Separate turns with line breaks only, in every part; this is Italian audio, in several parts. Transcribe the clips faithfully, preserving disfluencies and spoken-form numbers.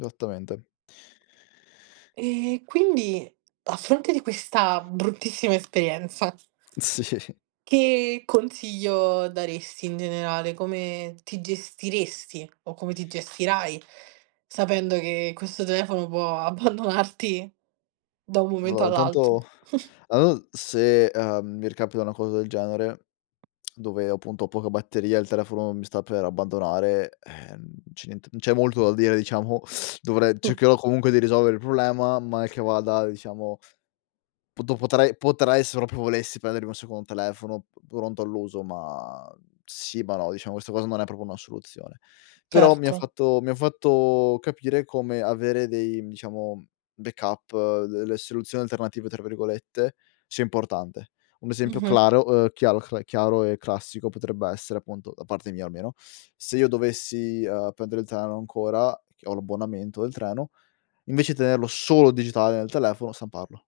sattamente.
E quindi, a fronte di questa bruttissima esperienza
Si.
che contiglio daresti in generale, come ti gestiresti o come ti gestirai, sapendo che questo telefono può abbandonarti, da un momento
lora,
all'altro.
tanto, au se, uhm, mi ricapita una cosa del genere dove, appunto, ho poca batteria, il telefono mi sta per abbandonare, ehm, c'è niente non c'è molto da dire, diciamo, dovrei
Mh.
cercherò, comunque di risolvere il problema, mal che vada diciamo poto potrei potrei, se propio volessi prendermi un secondo telefono, p pronto all'uso, ma, uhm, sì, ma no, diciamo questa cosa non è propo una soluzione. Però mi ha
Certo.
fatto mi ha fatto capire come avere dei, diciamo, mhmm backup, delle "soluzioni alternative", tra virgolette, sia importante. Un esempio
Mh-mh.
claro, ehm, chiaro, cl chiaro e classico potrebbe essere, appunto- da parte mia almeno- se io dovessi, uhm, prendere il treno ancora- che ho l'abbonamento del treno- invece tenerlo solo digitale nel telefono stamparlo,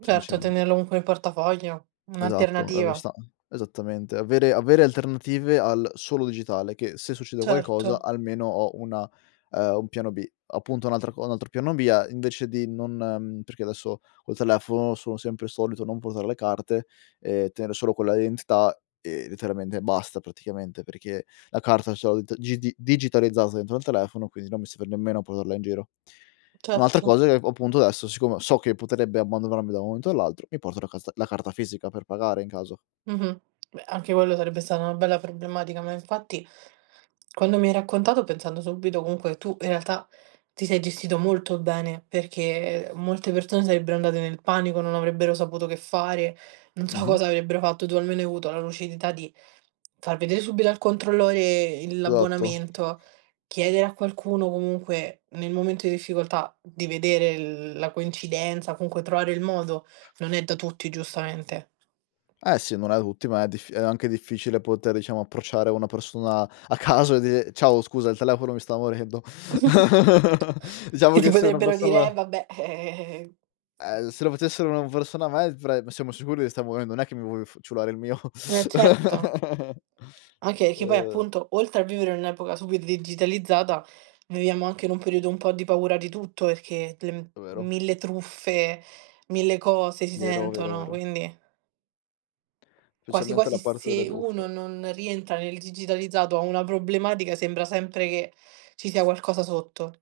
Certo, tenerlo comunque nel portafoglio.
Esatto,
Un'alternativa.
[unintelligible] esattamente. Avere avere alternative al solo digitale che, se succede qualcosa,
Certo.
almeno ho una ehm, un piano B. Appunto un'altra co un altro piano B è invece di non mhmm, perché adesso col telefono sono sempre solito non portare le carte e tenere solo quella identità e, letteralmente basta, praticamente, perché la carta ce l t gidi digitalizzata dentro al telefono, quindi non mi serve nemmeno portarla in giro. Un'altra
Certo.
cosa ecco appunto, adesso siccome so che potrebbe abbandronarmi da un momento all'altro, mi porto la casta la carta fisica per pagare, in caso.
Mh-mh. Beh, anche quello sarebbe stata una bella problematica, ma infatti quando mi hai raccontato pensando subito comunque tu in realtà, ti sei gestito molto bene, perché, ehm, molte persone sarebbero andate nel panico, non avrebbero saputo che fare, non so
Mh-mh.
cosa avrebbero fatto. Tu almeno hai avuto la lucidità di far vedere subito al controllore il
Esatto.
l'abbonamento, chiedere a qualcuno comunque nel momento di difficoltà, di vedere l la coincidenza o comunque trovare il modo, non è da tutti giustamente.
Eh sì, non è tutti, ma è diff è anche difficile poter diciamo, approcciare una persona a caso e dire: "Ciao scusa, il telefono mi sta morendo." Diciamo
Che ti
che se una
potrebbero dire: "Eh
persona
vabbè, eh, eh, eh, eh, eh. Sti
ehm, l
cazzi."
se lo facessero una persona a me [unintelligible] "Ma siamo sicuri che sta morendo, non è che mi vuoi f ciulare il mio."
Eh certo. Anche che poi
Ehm
appunto, oltre a vivere in un'epoca super digitalizzata, viviamo anche in un periodo un po' di paura di tutto, perché le m
È vero.
mille truffe, mille cose si
Vero, vero,
sentono,
vero.
quindi quasi
Specialmente
quasi
la parte delle
se
truffe.
uno non rientra nel digitalizzato ha una problematica, sembra sempre che ci sia qualcosa sotto.